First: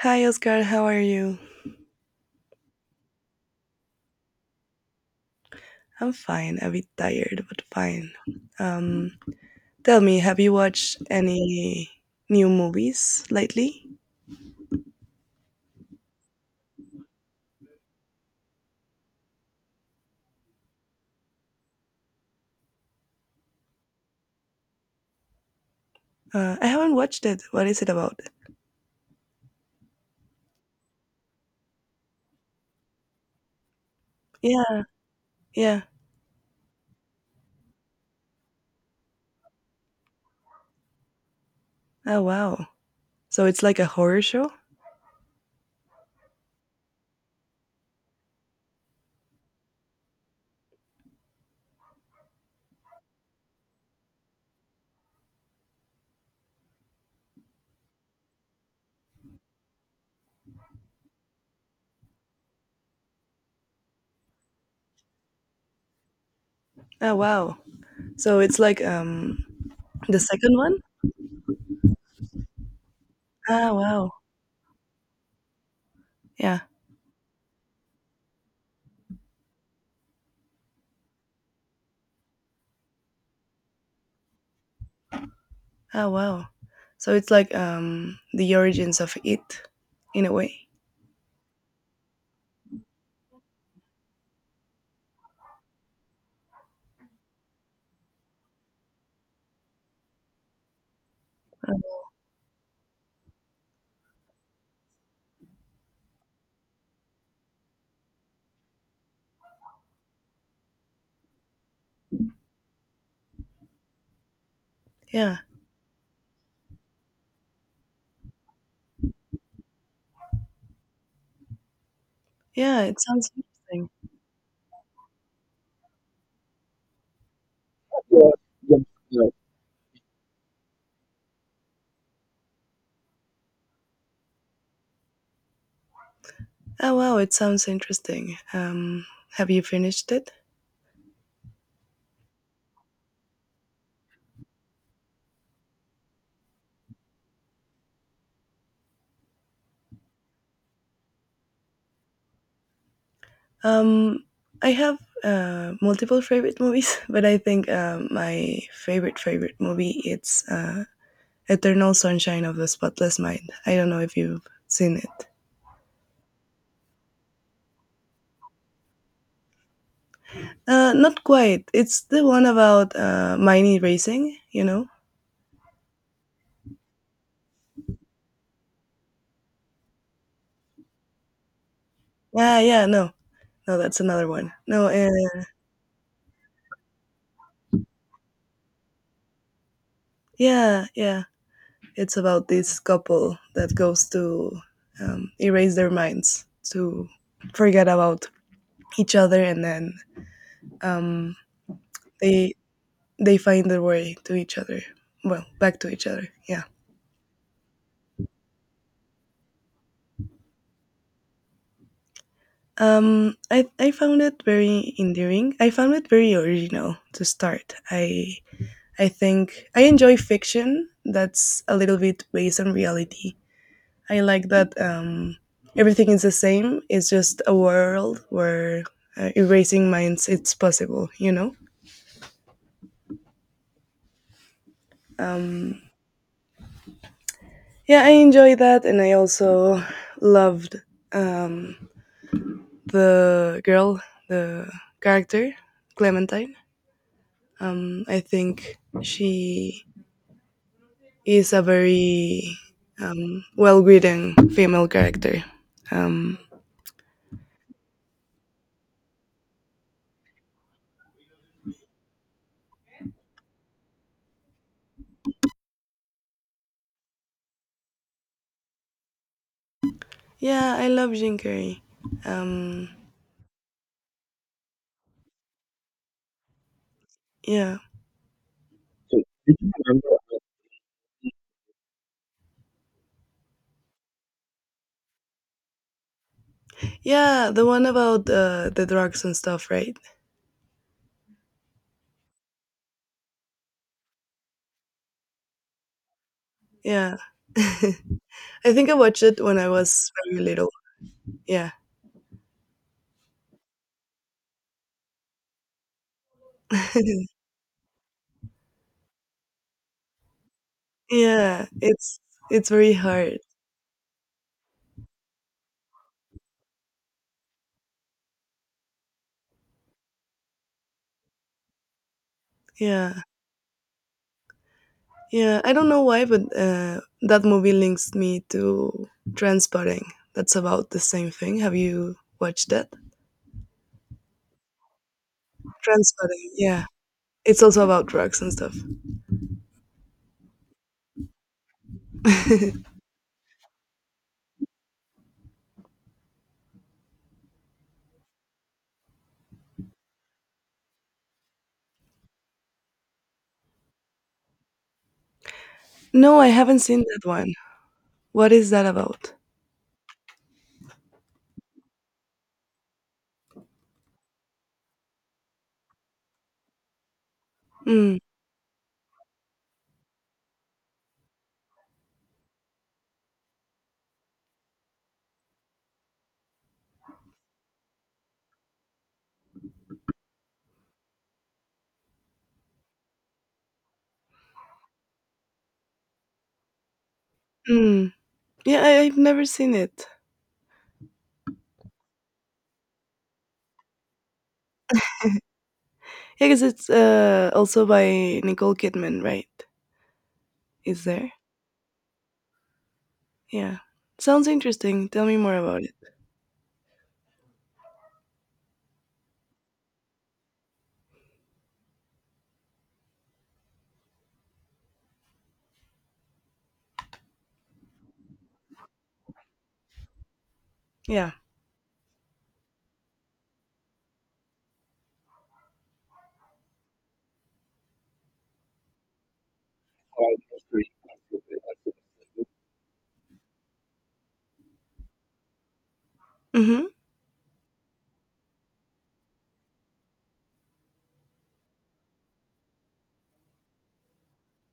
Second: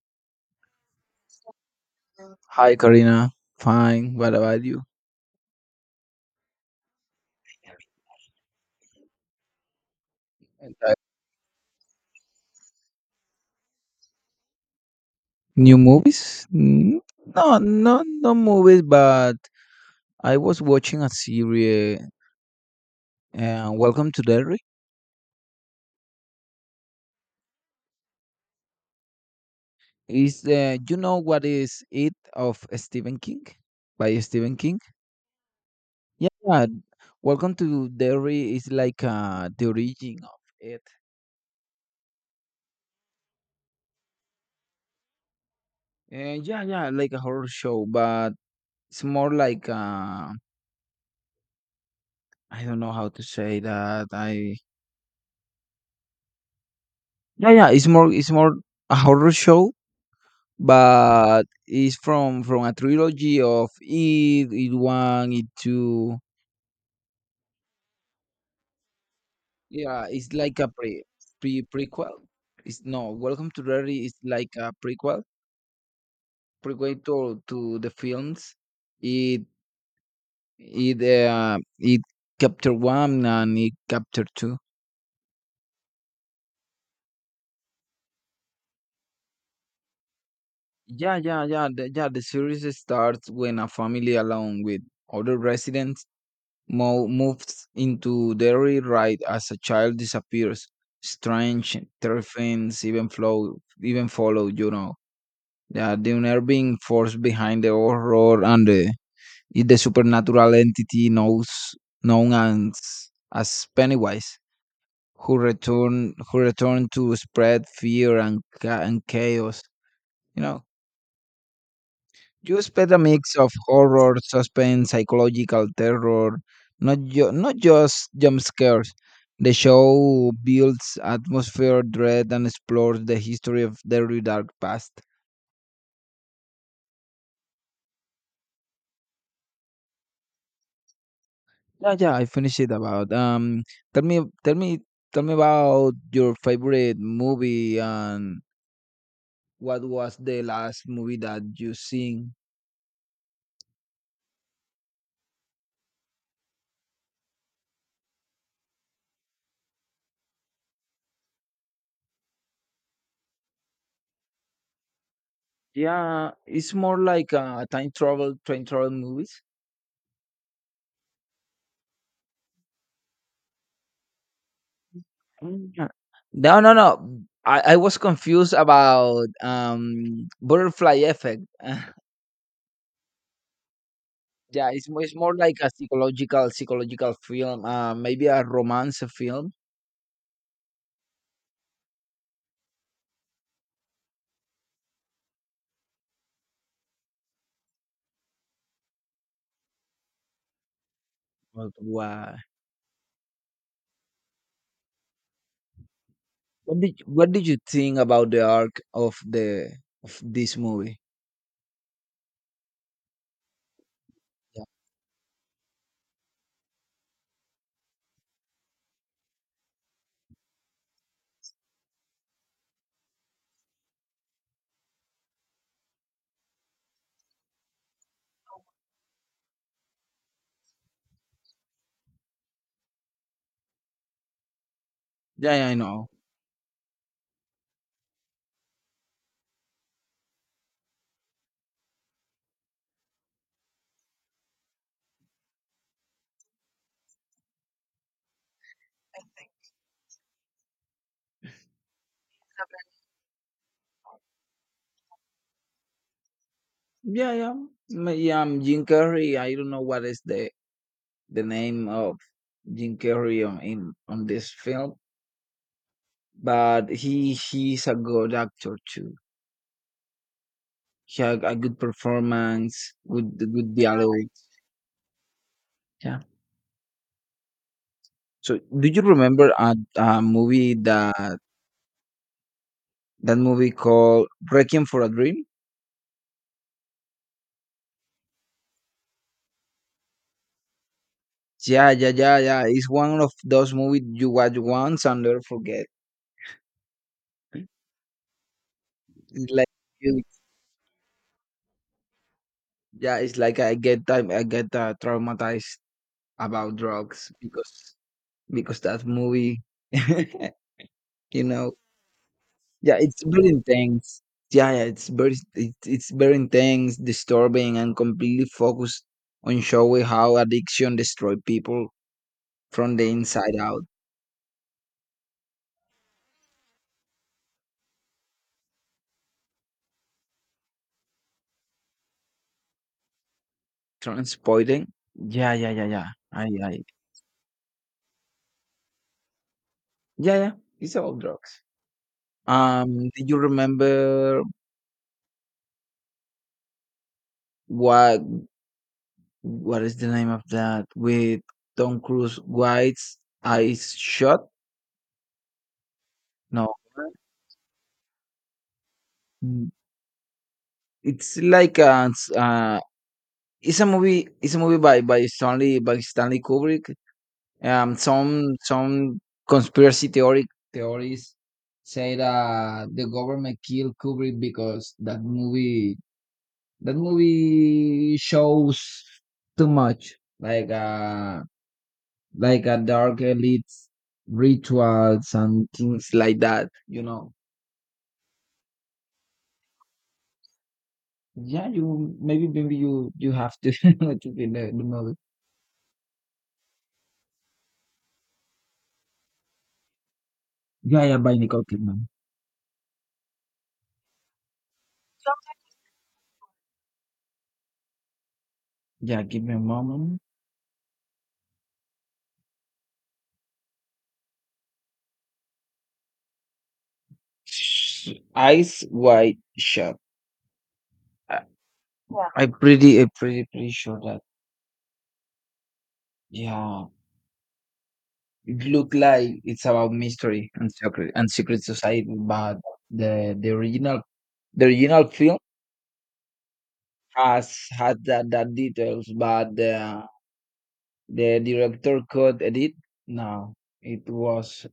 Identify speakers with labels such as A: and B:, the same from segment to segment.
A: Hi, Oscar. How are you?
B: Hi, Karina. Fine. What about you?
A: I'm fine. A bit tired, but fine. Um, Tell me, have you
B: And, uh,
A: watched any new movies lately?
B: New movies? No, no, no movies. But I was watching a series. Welcome to Derry.
A: I haven't watched it. What is it about?
B: Is you know what is it of Stephen King? By Stephen King.
A: Yeah, yeah.
B: Yeah. Welcome to Derry is like the origin of it.
A: Oh, wow. So it's like a horror show?
B: Yeah, yeah, like a horror show, but it's more like I don't know how to say that. I Yeah, yeah. It's more. It's more a horror show but it's from a trilogy of It, It One, It Two.
A: Oh, wow. So it's like
B: Yeah,
A: the
B: it's
A: second
B: like a
A: one?
B: prequel. It's no, Welcome to
A: Ah,
B: Derry
A: wow.
B: is like a prequel
A: Yeah.
B: prequel to the films. It it it chapter one and it chapter two.
A: Oh wow. So it's like the origins of it in a way.
B: Yeah. The series starts when a family along with other residents Mo moves into dairy right as a child disappears. Strange terrapins even follow, Yeah, the unnerving force behind the horror and the is the supernatural entity knows known as Pennywise,
A: Yeah.
B: who return to spread fear and chaos. You know, You
A: Yeah,
B: spent a
A: it sounds
B: mix of
A: interesting.
B: horror, suspense, psychological terror, not just jump scares. The show builds atmosphere, dread, and explores the history of the very dark past.
A: Oh wow, it sounds interesting. Have you finished it?
B: Yeah, yeah, I finished it about. Tell me, tell me, tell me about your favorite movie and what was the last movie that you seen?
A: Um I have multiple favorite movies, but I think my favorite favorite movie it's Eternal Sunshine of the Spotless Mind. I don't know if you've seen it.
B: Yeah, it's more like a time travel, train travel movie.
A: Not quite. It's the one about miney racing, you know?
B: Mm, uh, No, no, no. I was confused about butterfly effect.
A: Yeah, yeah, no. No, that's another one.
B: Yeah,
A: No.
B: it's it's more like a psychological film, maybe a romance film.
A: Yeah, yeah. It's about this couple that goes to erase their minds to forget about each other, and then um,
B: But why?
A: they they find their way to each other. Well, back to each other. Yeah.
B: What did you think about the arc of the of this movie?
A: I found it
B: Yeah,
A: very endearing. I found it very original to start. I think I enjoy fiction that's a little bit based on reality. I like that, everything is the same. It's just a world where erasing minds it's possible.
B: yeah, yeah, I
A: Um,
B: know.
A: yeah, I enjoy that, and I also loved, um, the girl, the character Clementine. I think she is a very, well-written female character. Um,
B: Yeah, yeah, Jim Carrey. I don't know what is the name of Jim Carrey on this film, but he's a good actor too.
A: yeah, I love
B: Yeah,
A: Jim
B: a good
A: Carrey. Um,
B: performance, good dialogue. Yeah.
A: yeah.
B: So, do you remember a movie that movie called Requiem for a Dream?
A: Yeah, the one about the drugs and stuff, right?
B: Yeah, yeah, yeah, yeah. It's one of those movies you watch once and never forget.
A: Yeah. I think I watched it
B: It's
A: when
B: like
A: I was
B: you-
A: very little. Yeah.
B: yeah, it's like I get traumatized about drugs because that movie, you
A: Yeah,
B: know.
A: it's very
B: Yeah, it's
A: hard.
B: very intense. Yeah, yeah, it's very intense, disturbing, and completely focused on showing how addiction destroy people from the
A: Yeah.
B: inside out.
A: Yeah, I don't know why, but that movie links me to Transpotting. That's about the same thing. Have you watched that?
B: Transporting. Yeah, yeah, yeah, yeah. I,
A: Transpotting,
B: I,
A: yeah. It's also about drugs and stuff.
B: yeah, yeah. It's all drugs. Do you remember what what is the name of that with Tom Cruise? White's eyes shut?
A: No, I
B: No,
A: haven't seen that one. What is that about?
B: Mm, it's like uh, it's a movie by Stanley Kubrick. Um,
A: Mm.
B: some some conspiracy theory theories say that the government killed Kubrick because that movie shows too much, like uh like a dark elite rituals and things like that. You know.
A: Mm. Yeah, I've never seen it.
B: Yeah, you maybe maybe you you have to to be the movie.
A: Yeah, 'cause it's also by Nicole Kidman, right? Is
B: Yeah, yeah,
A: there?
B: by Nicole Kidman.
A: Yeah. Sounds interesting. Tell me more about it.
B: Yeah, give me a moment. Eyes wide shut.
A: Yeah.
B: I- Yeah. I'm pretty sure that yeah, it looked like it's about mystery and secret society, but the original film
A: Mm-hmm.
B: has had that, that details, but the director could edit. No, it was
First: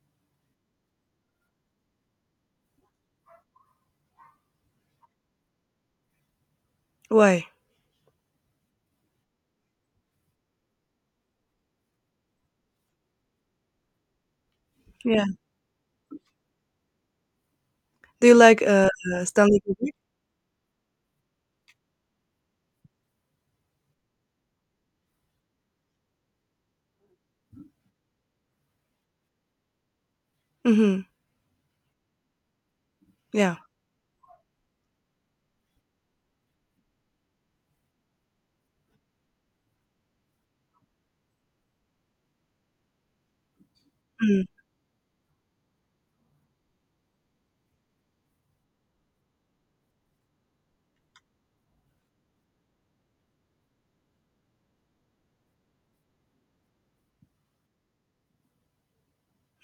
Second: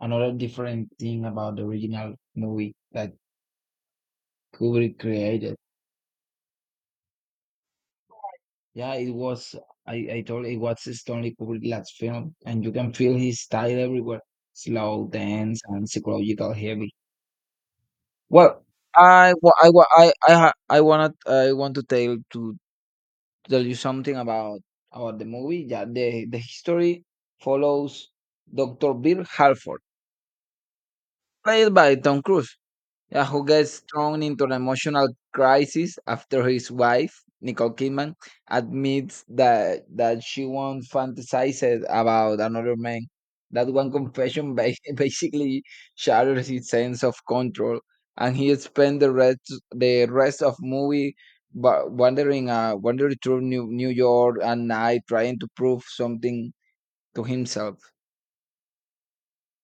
B: another different thing about the original movie that Kubrick created.
A: Why?
B: Yeah, it was. I told it was Stanley Kubrick's last film, and you can feel his style everywhere. Slow,
A: Yeah.
B: dense, and psychological heavy.
A: Do you like
B: Well, I wa-
A: Stanley
B: I wa-
A: Kubrick?
B: I ha- I wanna I want to tell you something about the movie. Yeah, the history follows Dr. Bill Halford,
A: Mm-hmm.
B: played by Tom Cruise. Yeah, who
A: Yeah.
B: gets thrown into an emotional crisis after his wife, Nicole Kidman, admits that she once fantasized about another man. That one
A: Mm-hmm.
B: confession ba- basically shatters his sense of control, and he spends the rest of movie wandering through New York at night trying to prove something to himself.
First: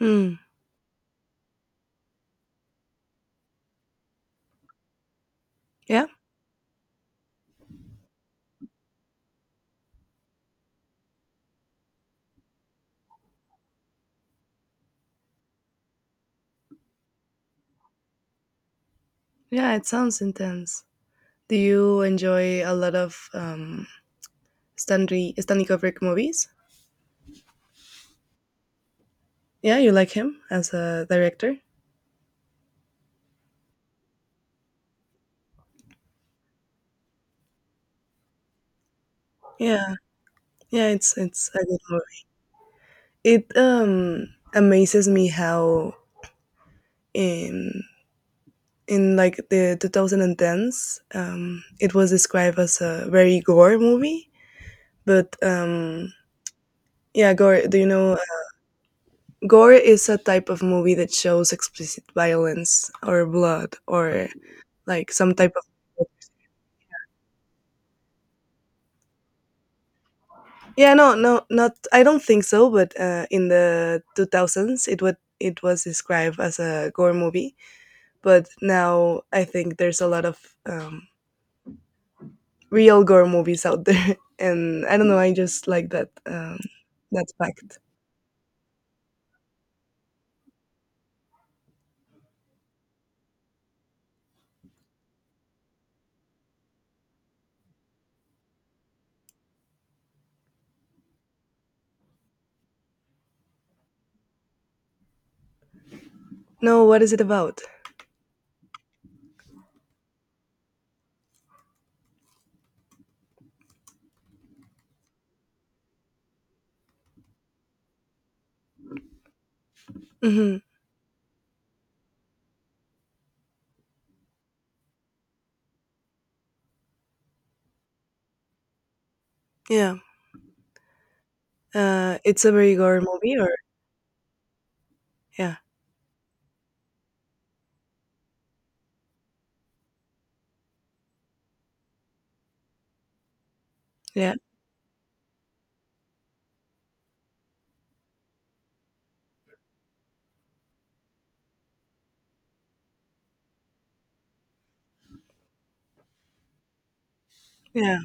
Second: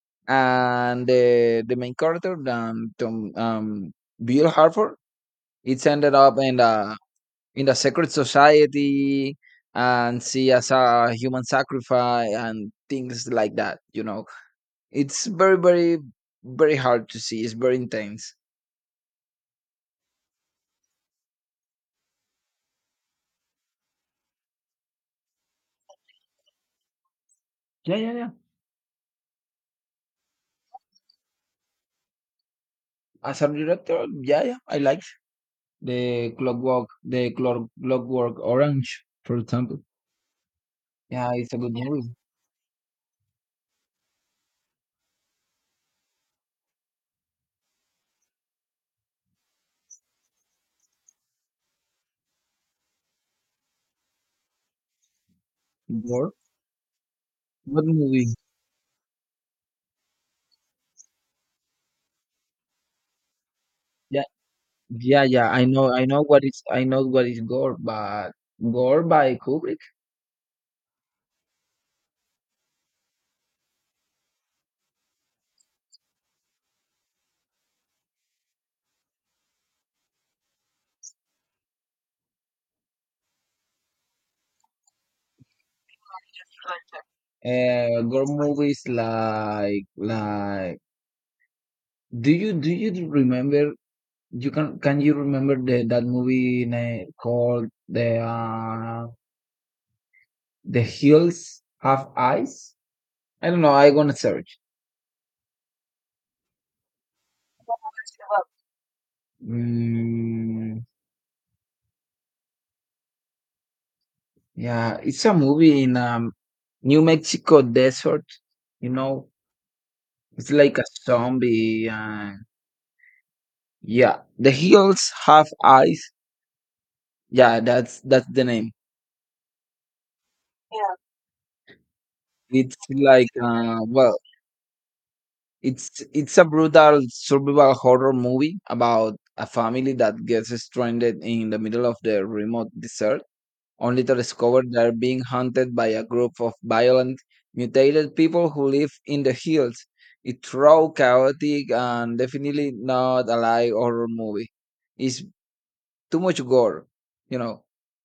A: Mm.
B: And the main character, Tom, Bill Harford it's
A: Yeah.
B: ended up in the secret society and see as a human sacrifice and things like that. You know, it's very hard to see. It's very intense.
A: Yeah, it sounds intense. Do you enjoy a lot of Stanley Kubrick movies?
B: Yeah, yeah, yeah.
A: Yeah, you like him as a director?
B: As a director, yeah, yeah, I liked the Clockwork Orange, for example.
A: Yeah. Yeah, it's
B: Yeah,
A: it's
B: it's a
A: a
B: good
A: good
B: movie.
A: movie. It amazes me how in in like the 2010s, it was described as a very gore movie, but
B: Gore,
A: yeah, gore. Do
B: what
A: you know,
B: movie?
A: gore is a type of movie that shows explicit violence, or blood,
B: Yeah,
A: or like
B: yeah,
A: some
B: yeah.
A: type
B: I know,
A: of,
B: I know what is, I know what is gore, but gore by Kubrick.
A: yeah, no, no, not, I don't think so, but in the 2000s it was described as a gore movie, but now I think there's a lot of, um, real gore movies out there, and I don't know, I just like that fact.
B: Gore movies like do you remember you can you remember the that movie name called the hills have eyes? I don't know. I gonna search.
A: No, what is it about?
B: Mm, yeah, it's a movie in New Mexico desert. You know, it's
A: Hmm.
B: like a zombie. Yeah, the hills have eyes. Yeah, that's the name.
A: Yeah, it's a very
B: It's
A: gore
B: like
A: movie, or
B: well,
A: yeah,
B: It's a brutal survival horror movie about a family that gets stranded in the middle of the remote desert, only to
A: yeah,
B: discover they're being hunted by a group of violent, mutated people who live in the hills. It's raw, chaotic, and definitely not a light horror movie. It's too much gore, you know.
A: yeah,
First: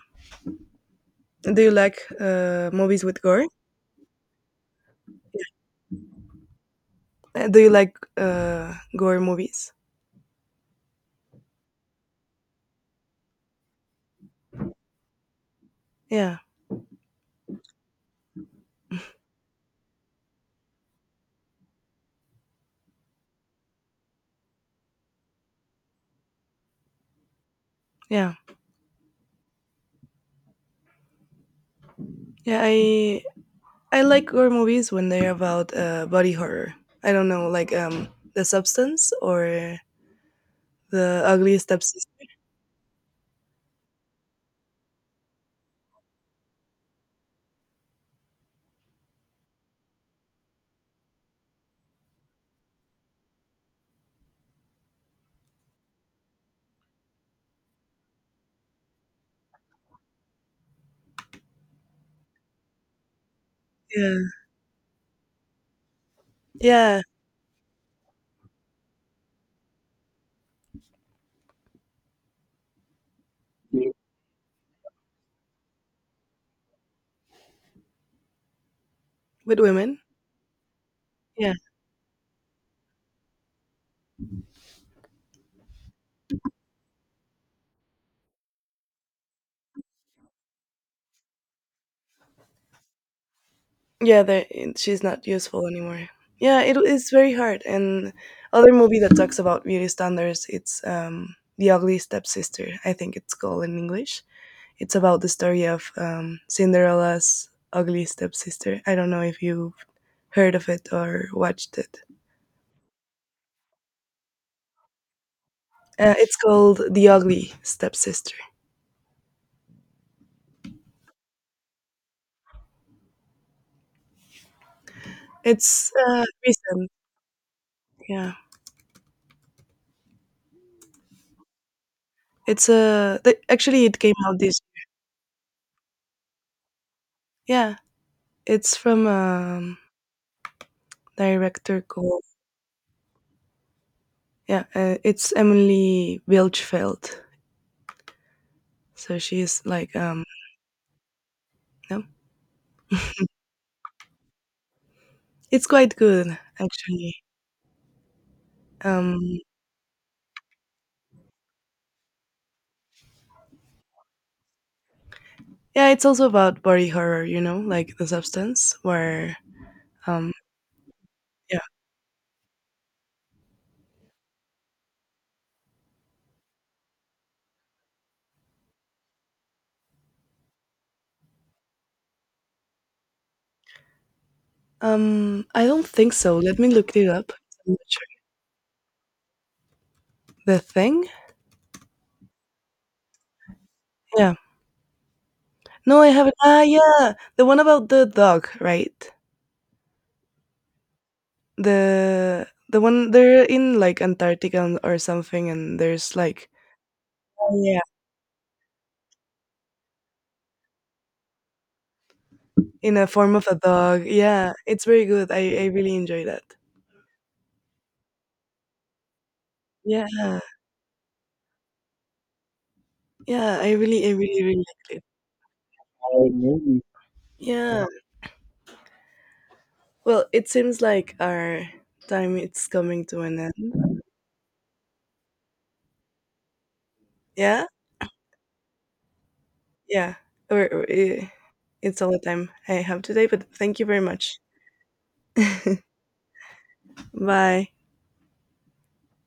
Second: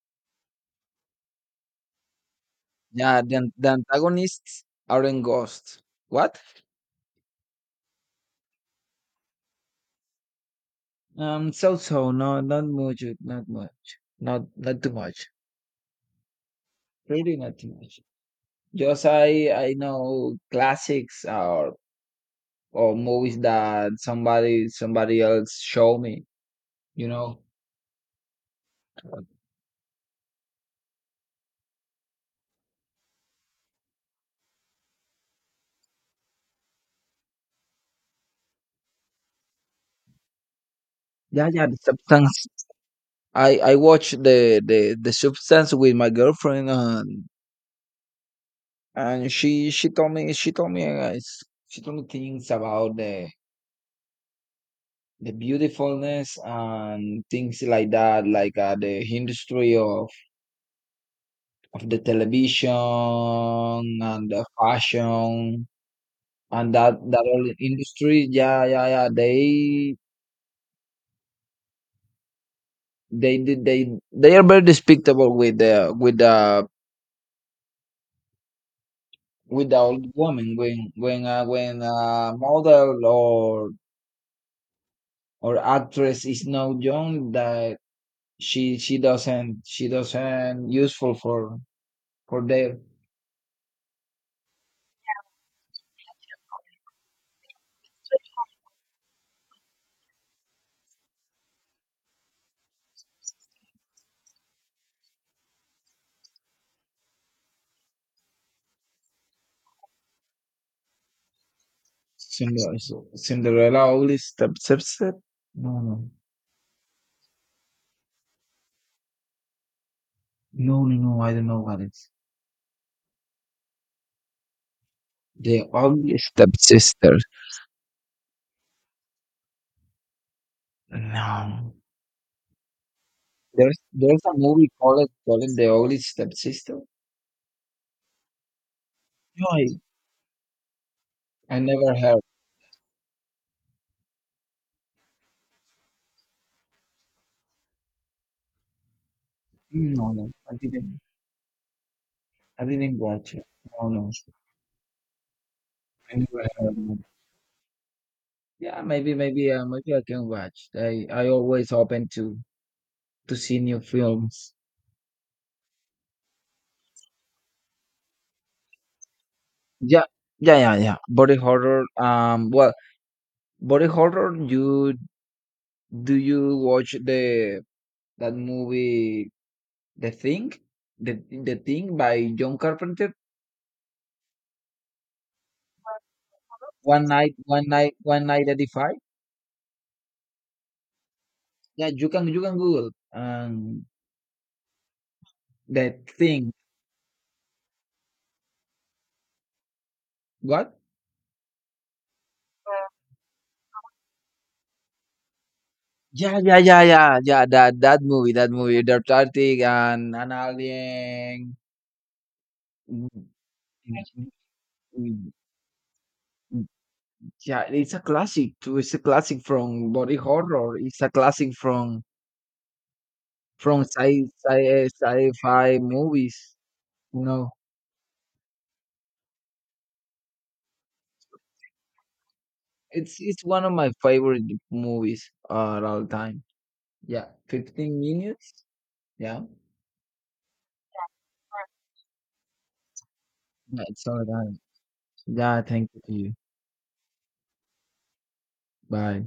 A: do you like movies with
B: Yeah, the,
A: gore?
B: an- the antagonists aren't ghosts. What?
A: Do you like gore movies?
B: No, not much, not not too much.
A: Yeah,
B: Really nothing much. Just I know classics or movies that somebody else show me, you know.
A: yeah, yeah, I like gore movies when they're about body horror. I don't know, like, The Substance or The
B: Yeah,
A: Ugly
B: yeah, the
A: Stepsister.
B: substance. I watched the substance with my girlfriend and and she told me she told me things about the beautifulness and things like that, like the industry of the television and
A: Yeah,
B: the fashion and that
A: yeah.
B: that all industry yeah yeah yeah they they are very despicable with the with the
A: With
B: with the
A: women,
B: old woman
A: yeah.
B: when a model or actress is not young that she doesn't useful for their
A: Yeah, they, she's not useful anymore. Yeah, it is very hard. And other movie that talks about beauty standards, it's, The Ugly Stepsister. I think it's called in English. It's about the story of, Cinderella's ugly stepsister. I don't know if you've heard of it or watched it.
B: Cinderella only step no no
A: It's called The Ugly Stepsister.
B: no no no I don't know what it's the
A: It's,
B: only step
A: recent.
B: sister
A: Yeah,
B: no There's
A: actually, it came
B: there's a
A: out this.
B: movie called The Ugly Stepsister.
A: Yeah, it's from
B: No, I,
A: a
B: I
A: director
B: never heard.
A: called. Yeah, it's Emily Welchfeld. So she's like,
B: No, no, I didn't.
A: no,
B: I didn't watch it. No, no,
A: it's quite
B: I
A: good
B: never heard. No.
A: actually.
B: Yeah,
A: Um,
B: maybe I can watch. I always open to see new films.
A: yeah, it's also about body horror, like the substance where,
B: Yeah,
A: um,
B: yeah, yeah, yeah. Body
A: yeah,
B: horror. Well, body horror. You do you watch the that movie The Thing, the Thing by John Carpenter?
A: I don't think so. Let me look it up. I'm not sure.
B: One night at the
A: The thing?
B: Yeah, you can Google
A: Yeah.
B: the
A: No, I haven't.
B: thing.
A: Ah, yeah, the one about the dog, right?
B: What?
A: The one they're in, like, Antarctica and- or something, and there's
B: Yeah,
A: like,
B: yeah, yeah, yeah, yeah. That movie, that movie, the Tartic and an alien.
A: in a
B: Mm,
A: form of a dog.
B: mm,
A: Yeah, it's very
B: mm,
A: good. I really enjoy that.
B: mm. Yeah, it's a classic too. It's a classic from body
A: Yeah.
B: horror. It's a classic from
A: Yeah, I
B: from
A: really I
B: sci
A: really really
B: sci
A: liked it.
B: sci-fi
A: Or
B: movies.
A: maybe.
B: You know,
A: Yeah. Well, it seems like our time it's coming to an
B: it's one of my
A: end.
B: favorite movies at all time. Yeah,
A: Yeah?
B: 15 minutes. Yeah,
A: Yeah. Or, it's all the time I have today, but thank you very
B: that's all
A: much.
B: right. Yeah, thank you to you.
A: Bye.
B: Bye.